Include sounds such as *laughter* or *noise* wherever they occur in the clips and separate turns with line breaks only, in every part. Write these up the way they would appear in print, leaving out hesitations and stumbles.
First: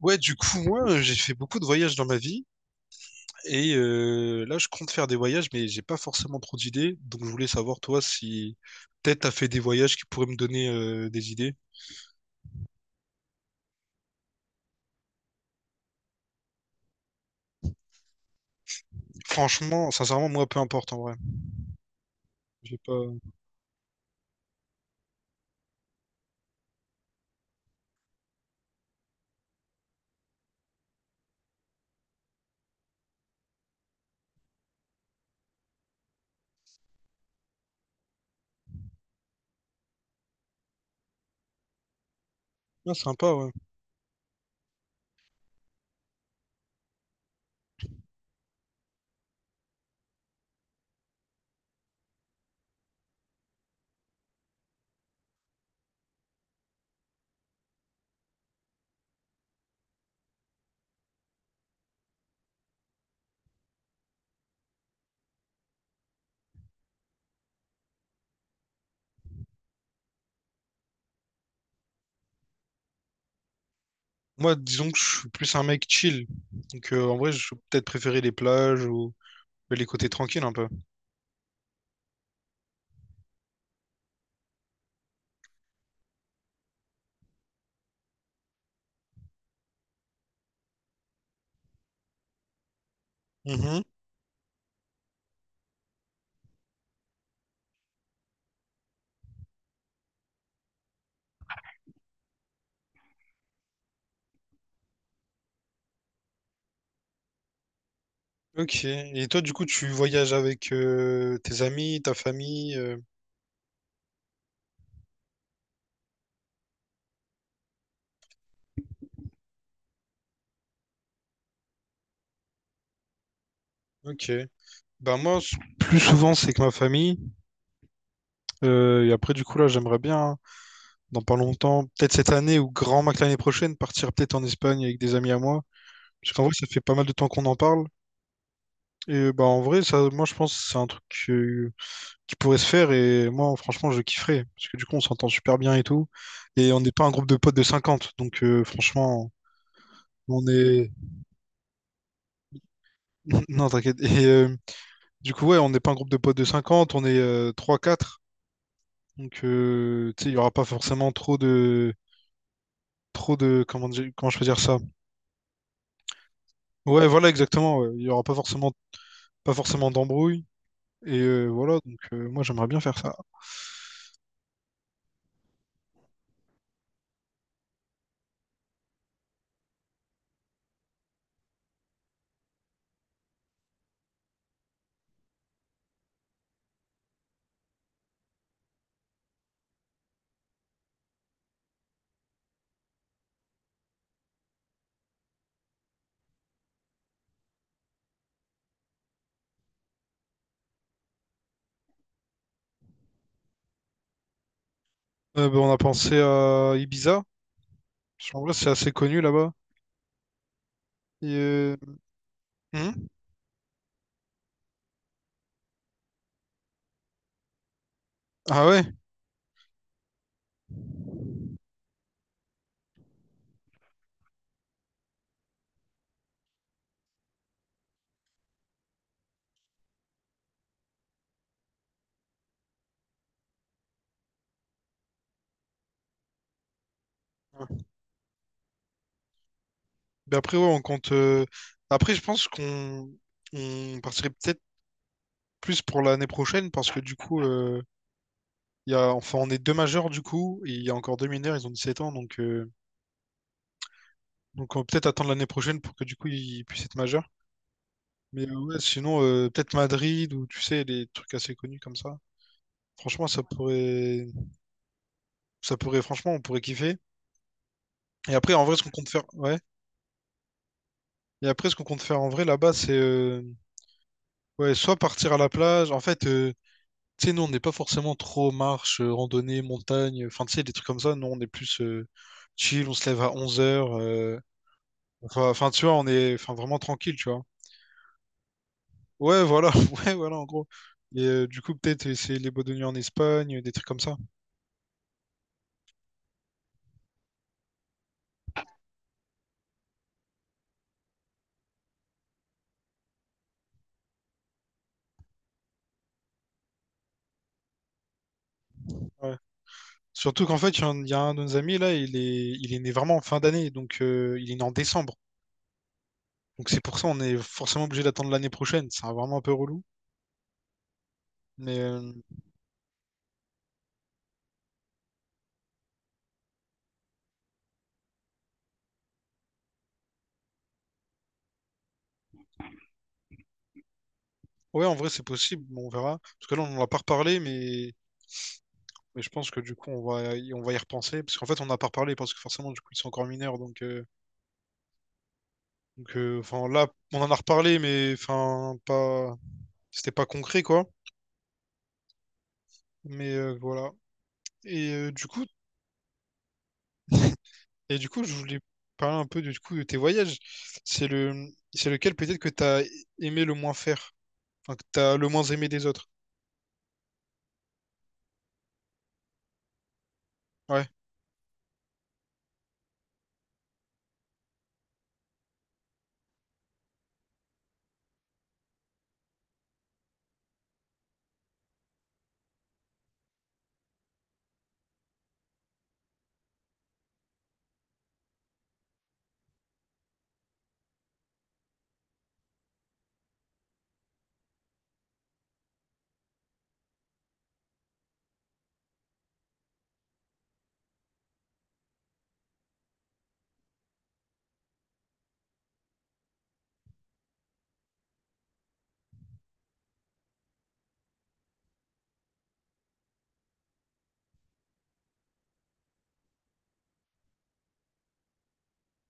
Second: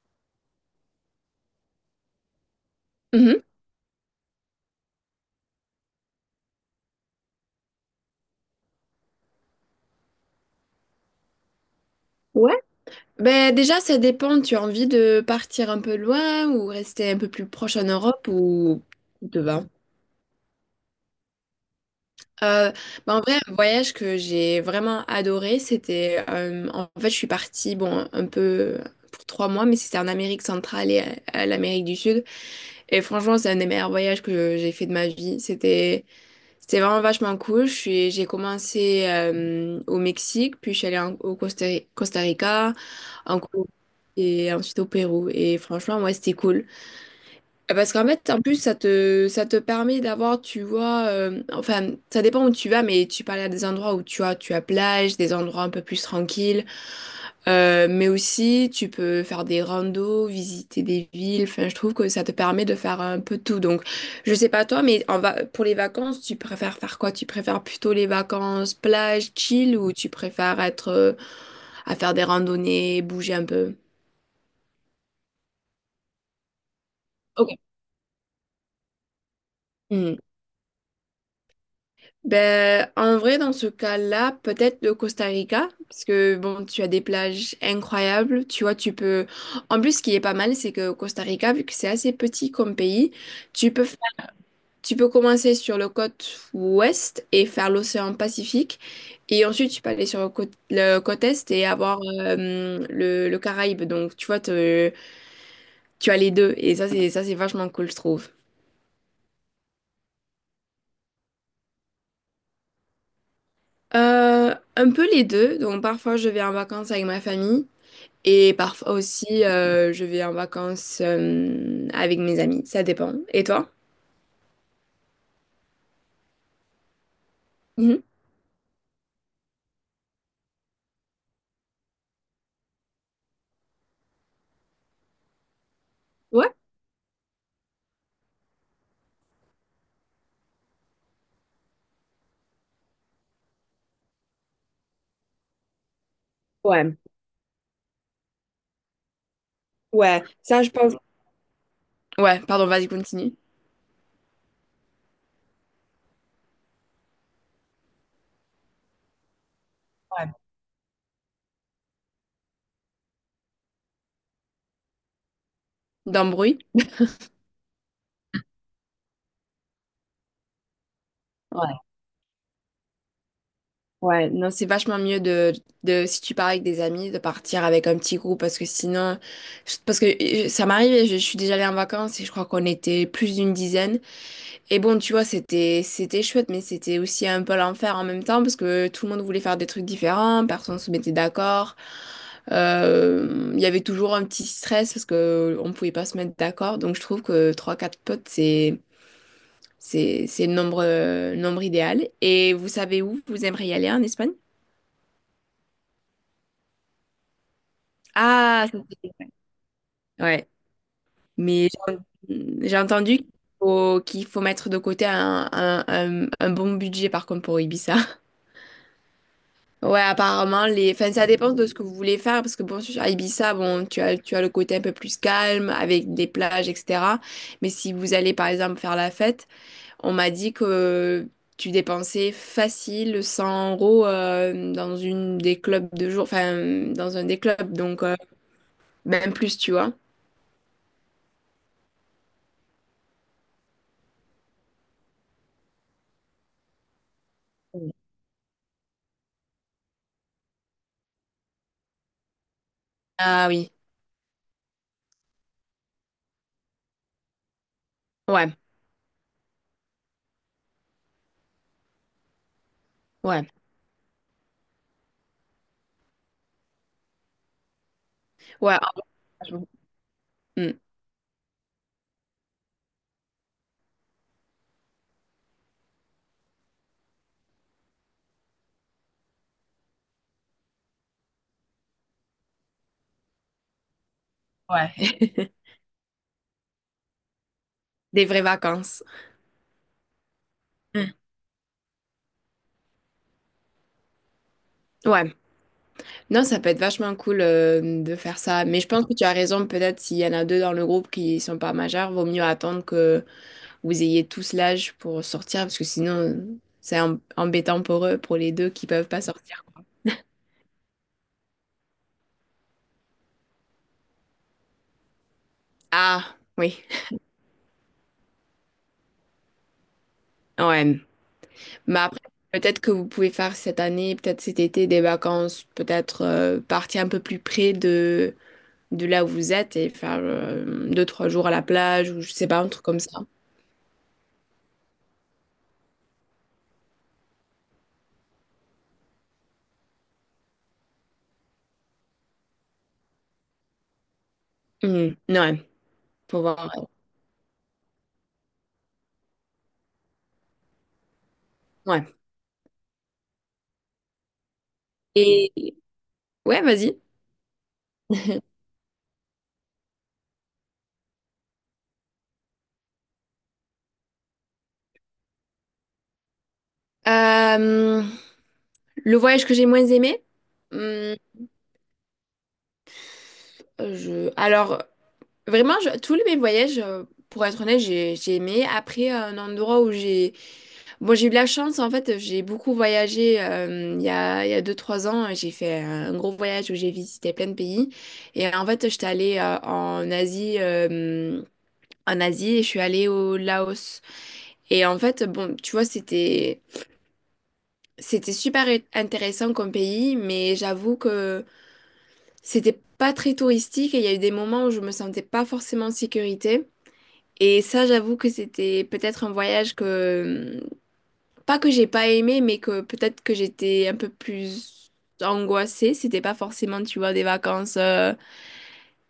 Ouais, du coup, moi, j'ai fait beaucoup de voyages dans ma vie
Mhm.
et là, je compte faire des voyages, mais j'ai pas forcément trop d'idées. Donc, je voulais savoir, toi, si peut-être t'as fait des voyages qui pourraient me donner des idées.
Ouais. Ben déjà, ça dépend. Tu as envie de partir un peu loin ou rester un peu plus proche en Europe ou tout te va.
Franchement, sincèrement, moi, peu importe en vrai.
Euh,
J'ai pas.
ben, en vrai, un voyage que j'ai vraiment adoré, c'était en fait, je suis partie bon un peu pour 3 mois, mais c'était en Amérique centrale et à l'Amérique du Sud. Et franchement, c'est un des meilleurs voyages que j'ai fait de ma vie. C'était vraiment vachement cool. J'ai commencé au Mexique, puis je suis allée au Costa Rica,
Ah, sympa,
en
ouais.
Colombie et ensuite au Pérou. Et franchement, ouais, c'était cool. Parce qu'en fait, en plus, ça te permet d'avoir, tu vois, enfin, ça dépend où tu vas, mais tu parles à des endroits où tu as plage, des endroits un peu plus tranquilles. Mais aussi tu peux faire des randos, visiter des villes, enfin, je trouve que ça te permet de faire un peu tout. Donc, je sais pas toi, mais en va pour les vacances, tu préfères faire quoi? Tu préfères plutôt les vacances plage, chill, ou tu préfères être à faire des randonnées, bouger un peu?
Moi, disons que je suis plus un mec chill. Donc, en vrai, je vais peut-être préférer les plages ou les côtés
Ok.
tranquilles un peu.
Ben, en vrai, dans ce cas-là, peut-être le Costa Rica, parce que bon, tu as des plages incroyables, tu vois, En plus, ce qui est pas mal, c'est que au Costa Rica, vu que c'est assez petit comme pays, tu
Mhm.
peux faire- tu peux commencer sur le côte ouest et faire l'océan Pacifique, et ensuite tu peux aller sur le côte est et avoir le Caraïbe. Donc, tu vois, tu as les deux, et ça, c'est vachement cool, je trouve.
Ok. Et toi, du coup, tu voyages avec tes amis, ta famille.
Un peu les deux. Donc parfois je vais en vacances avec ma famille. Et parfois aussi, je vais en vacances avec mes amis. Ça dépend. Et toi?
Ok. Ben moi, plus souvent, c'est que ma famille.
Mhm.
Et après, du coup, là, j'aimerais bien, hein, dans pas longtemps, peut-être cette année ou grand max l'année prochaine, partir peut-être en Espagne avec des amis à moi. Parce qu'en
Ouais?
vrai, ça fait pas mal de temps qu'on en parle. Et bah, en vrai, ça, moi, je pense que c'est un truc euh, qui pourrait se faire. Et moi, franchement, je kifferais. Parce que du coup, on s'entend super bien et tout. Et on n'est
Ouais,
pas un groupe de potes de 50. Donc, franchement,
ouais,
on
ça je
est...
pense. Ouais, pardon, vas-y, continue.
*laughs* Non, t'inquiète. Et du coup, ouais, on n'est pas un groupe de potes de 50. On est trois quatre. Donc, tu sais,
Ouais.
il y aura pas forcément trop de comment je peux dire ça?
D'embrouille?
Ouais, voilà, exactement, ouais. Il y aura pas forcément d'embrouille et voilà.
Ouais,
Donc moi, j'aimerais bien faire ça.
ouais. Non, c'est vachement mieux si tu pars avec des amis, de partir avec un petit groupe parce que sinon, parce que ça m'arrive, je suis déjà allée en vacances et je crois qu'on était plus d'une dizaine. Et bon, tu vois, c'était chouette, mais c'était aussi un peu l'enfer en même temps parce que tout le monde voulait faire des trucs différents, personne se mettait d'accord. Il y avait toujours un petit stress parce que on pouvait pas se mettre d'accord. Donc je trouve que trois quatre potes, c'est le nombre idéal. Et vous savez où vous aimeriez aller en Espagne?
Ben, on a pensé à Ibiza. Parce vrai
Ah,
c'est
ça,
assez connu là-bas.
ouais.
Et,
Mais j'ai
hmm
entendu qu'il faut mettre de côté un bon budget par contre pour Ibiza.
ah ouais.
Ouais, apparemment, enfin, ça dépend de ce que vous voulez faire, parce que bon, sur Ibiza, bon, tu as le côté un peu plus calme, avec des plages, etc. Mais si vous allez, par exemple, faire la fête, on m'a dit que tu dépensais facile 100 € dans une des clubs de jour, enfin, dans un des clubs, donc même plus, tu vois.
Ben après, ouais, on compte. Après, je pense qu'on on partirait peut-être plus pour l'année prochaine, parce que du coup, il y a, enfin, on est deux majeurs du coup, et il y a encore deux mineurs, ils ont 17 ans, donc euh,
Ah oui,
donc on va peut-être attendre l'année prochaine pour que du coup ils puissent être majeurs. Mais
ouais,
ouais, sinon, peut-être Madrid, ou tu sais, les trucs assez connus comme ça. Franchement, ça
ouais,
pourrait, ça pourrait, franchement, on pourrait kiffer. Et après, en
ouais,
vrai, ce
ah,
qu'on compte faire, ouais.
franchement. Mm.
Et après, ce qu'on compte faire en vrai là-bas, c'est ouais, soit partir à la plage. En fait, tu sais, nous, on n'est pas forcément trop marche, randonnée, montagne. Enfin, tu sais, des trucs comme ça. Nous, on est plus chill, on se lève à 11 heures.
Ouais. *laughs*
Enfin, tu vois, on est, enfin, vraiment tranquille, tu vois.
Des vraies vacances.
Ouais, voilà, *laughs* ouais, voilà, en gros.
Hmm.
Et du coup, peut-être essayer les boîtes de nuit en Espagne, des trucs comme ça.
Ouais. Non, ça peut être vachement cool, de faire ça, mais je pense que tu as raison, peut-être s'il y en a 2 dans le groupe qui sont pas majeurs, vaut mieux attendre que vous ayez tous l'âge pour sortir parce que sinon c'est embêtant pour eux, pour les deux qui peuvent pas
Ouais.
sortir.
Surtout qu'en fait, il y a un de nos amis là, il est né vraiment en fin d'année, donc il est né en décembre.
Ah
Donc c'est
oui,
pour ça on est forcément obligé d'attendre l'année prochaine. C'est vraiment un peu relou.
ouais,
Mais
mais après peut-être que vous pouvez faire cette année, peut-être cet été des vacances, peut-être, partir un peu plus près de là où vous êtes et faire, 2-3 jours à la plage ou je sais pas, un truc comme ça.
ouais, en vrai, c'est possible, mais on verra. Parce que là, on n'en a pas reparlé, mais je pense que du coup, on va y repenser. Parce qu'en fait, on n'a pas reparlé, parce que forcément, du coup, ils sont encore mineurs. Donc, euh,
Mmh, ouais,
donc euh,
faut
enfin,
voir,
là, on en a reparlé, mais enfin, pas. C'était pas concret, quoi.
ouais. Ouais.
Mais voilà. Et, du coup,
et Ouais, vas-y.
je voulais
*laughs*
parler un peu, du coup, de tes voyages. C'est le... c'est lequel peut-être que t'as aimé le moins faire, enfin, que t'as le moins aimé des autres?
Euh, le voyage que j'ai moins aimé,
Ouais,
hum, alors vraiment, tous les mes voyages, pour être honnête, j'ai aimé. Après, un endroit où j'ai... Bon, j'ai eu de la chance, en fait, j'ai beaucoup voyagé il y a 2-3 ans. J'ai fait un gros voyage où j'ai visité plein de pays. Et en fait, j'étais allée en Asie et je suis allée au Laos. Et en fait, bon, tu vois, C'était super intéressant comme pays, mais j'avoue que c'était pas très touristique et il y a eu des moments où je me sentais pas forcément en sécurité. Et ça, j'avoue que c'était peut-être un voyage que, pas que j'ai pas aimé, mais que peut-être que j'étais un peu plus angoissée. C'était pas forcément, tu vois, des vacances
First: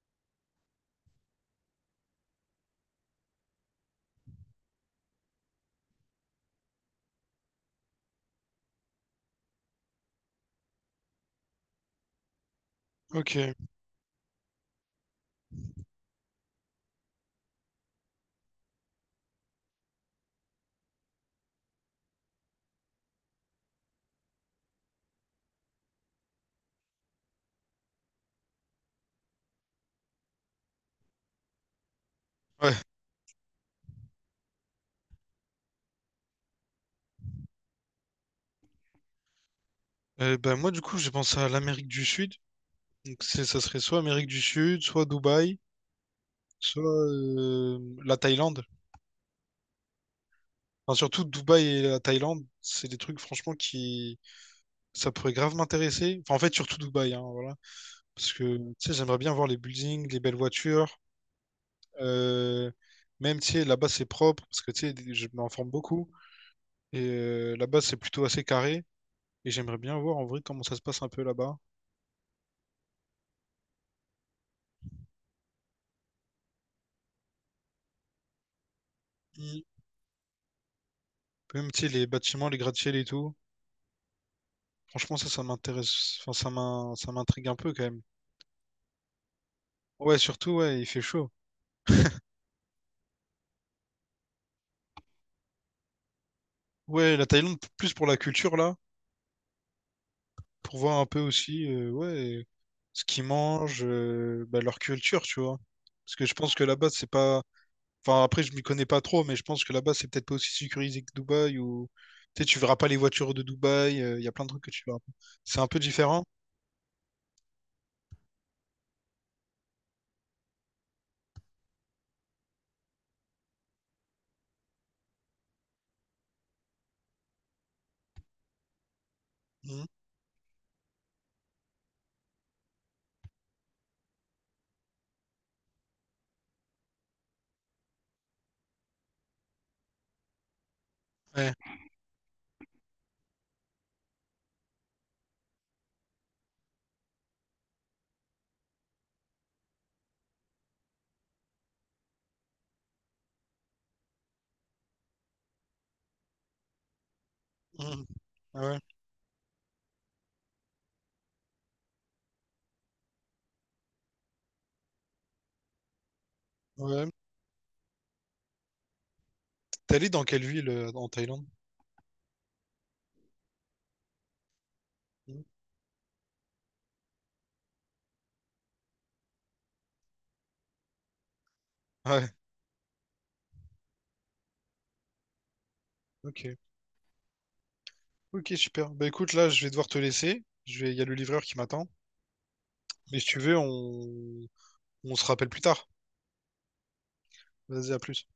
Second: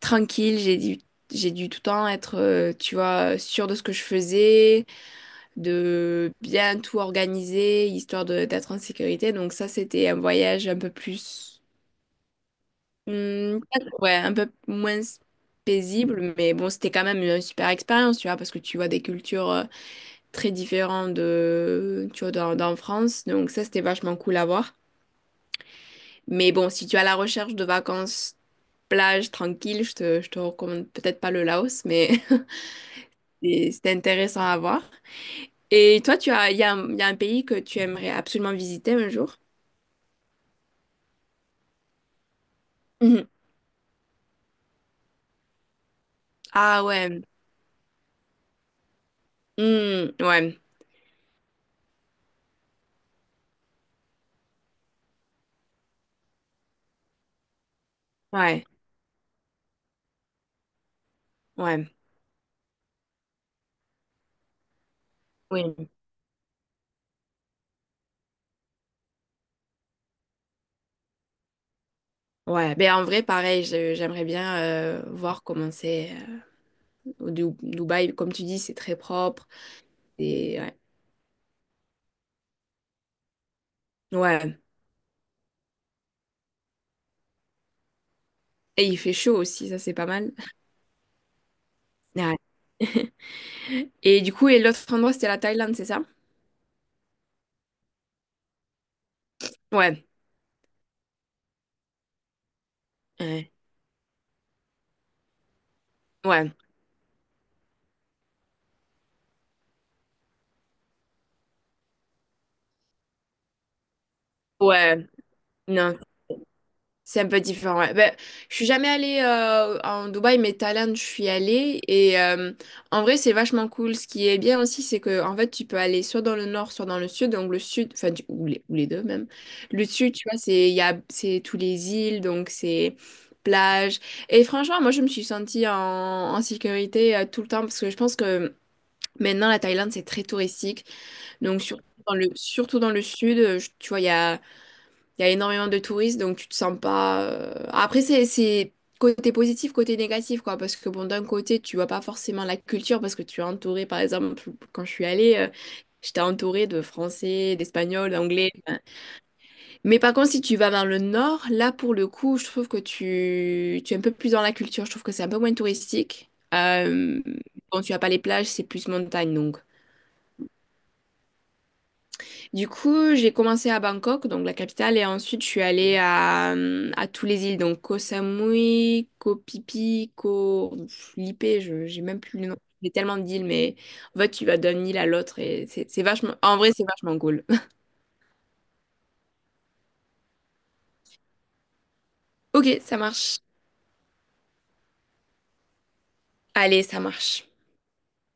tranquilles. J'ai dû tout le temps être, tu vois, sûre de ce que je faisais, de bien tout organiser, histoire d'être en sécurité. Donc ça, c'était un voyage un peu plus,
ok.
hmm, ouais, un peu moins paisible, mais bon, c'était quand même une super expérience, tu vois, parce que tu vois des cultures très différentes de, tu vois, dans France, donc ça, c'était vachement cool à voir. Mais bon, si tu es à la recherche de vacances plage tranquille, je te recommande peut-être pas le Laos, mais
Ouais.
*laughs* c'était intéressant à voir. Et toi, tu as, il y a, un- il y a un pays que tu aimerais absolument visiter un jour?
Ben, moi, du coup, j'ai pensé à l'Amérique du Sud. Donc
Mhm.
ça serait soit Amérique du Sud, soit Dubaï, soit
Ah ouais.
la Thaïlande.
Hmm, ouais,
Enfin, surtout Dubaï et la Thaïlande, c'est des trucs franchement qui, ça pourrait grave m'intéresser. Enfin, en fait, surtout Dubaï, hein, voilà. Parce que,
ouais,
tu sais, j'aimerais bien voir les buildings, les belles voitures.
ouais.
euh, Même, tu sais, là-bas, c'est propre, parce que, tu sais, je m'informe
Oui.
beaucoup. Et là-bas, c'est plutôt assez carré. Et j'aimerais bien voir, en vrai, comment ça se passe un peu là-bas.
Ouais, ben en vrai, pareil, j'aimerais bien voir comment c'est au Dubaï. Comme tu dis, c'est très propre.
Mm.
Et, ouais.
Même, tu sais, les bâtiments, les gratte-ciels et tout.
Ouais.
Franchement, ça m'intéresse. Enfin, ça m'intrigue un peu, quand même.
Et il fait chaud aussi, ça c'est pas
Ouais,
mal.
surtout, ouais, il fait chaud.
Ouais. Et du coup, et l'autre endroit, c'était la Thaïlande, c'est ça?
Ouais, la Thaïlande, plus pour la culture, là,
Ouais.
pour voir un peu aussi, ouais, ce qu'ils
Ouais.
mangent, bah, leur culture, tu vois. Parce que je
Ouais.
pense que là-bas, c'est pas. Enfin, après, je m'y connais pas trop, mais je pense que là-bas, c'est peut-être pas aussi sécurisé que Dubaï, ou. Tu sais, tu verras pas les voitures de Dubaï, il y a plein de trucs que tu verras
Ouais.
pas. C'est un peu
Non.
différent.
C'est un peu différent, ouais. Ben, je suis jamais allée en Dubaï, mais Thaïlande, je suis allée. Et en vrai, c'est vachement cool. Ce qui est bien aussi, c'est que en fait, tu peux aller soit dans le nord, soit dans le sud. Donc le sud, enfin, ou les deux même.
Mhm.
Le sud, tu vois, c'est il y a, c'est tous les îles, donc c'est plage. Et franchement, moi, je me suis sentie en sécurité tout le temps parce que je pense que maintenant, la Thaïlande, c'est très touristique.
Ouais.
Donc surtout dans le sud, tu vois, Il y a énormément de touristes, donc tu te sens pas. Après, c'est côté positif, côté négatif, quoi. Parce que, bon, d'un côté, tu vois pas forcément la culture, parce que tu es entouré, par exemple, quand je suis allée, j'étais entourée de Français,
Mhm.
d'Espagnols, d'Anglais.
Ouais,
Enfin. Mais par contre, si tu vas vers le nord, là, pour le coup, je trouve que tu es un peu plus dans la culture. Je trouve que c'est un peu moins touristique.
ouais.
Bon, tu as pas les plages, c'est plus montagne, donc.
T'es allé dans quelle ville en Thaïlande?
Du coup, j'ai commencé à Bangkok, donc la capitale, et
Hmm.
ensuite je suis allée à tous les îles, donc Koh Samui, Koh Phi Phi, Koh Lipe, je j'ai même
Ouais,
plus le nom. J'ai tellement d'îles, mais en fait, tu vas d'une île à l'autre et c'est vachement.
ok.
En vrai, c'est vachement cool. *laughs*
Ok, super. Bah écoute, là, je vais devoir te laisser. Je vais, il y a le livreur qui m'attend.
Ok, ça
Mais si tu
marche.
veux, on se rappelle plus tard.
Allez, ça marche.
Vas-y, à plus.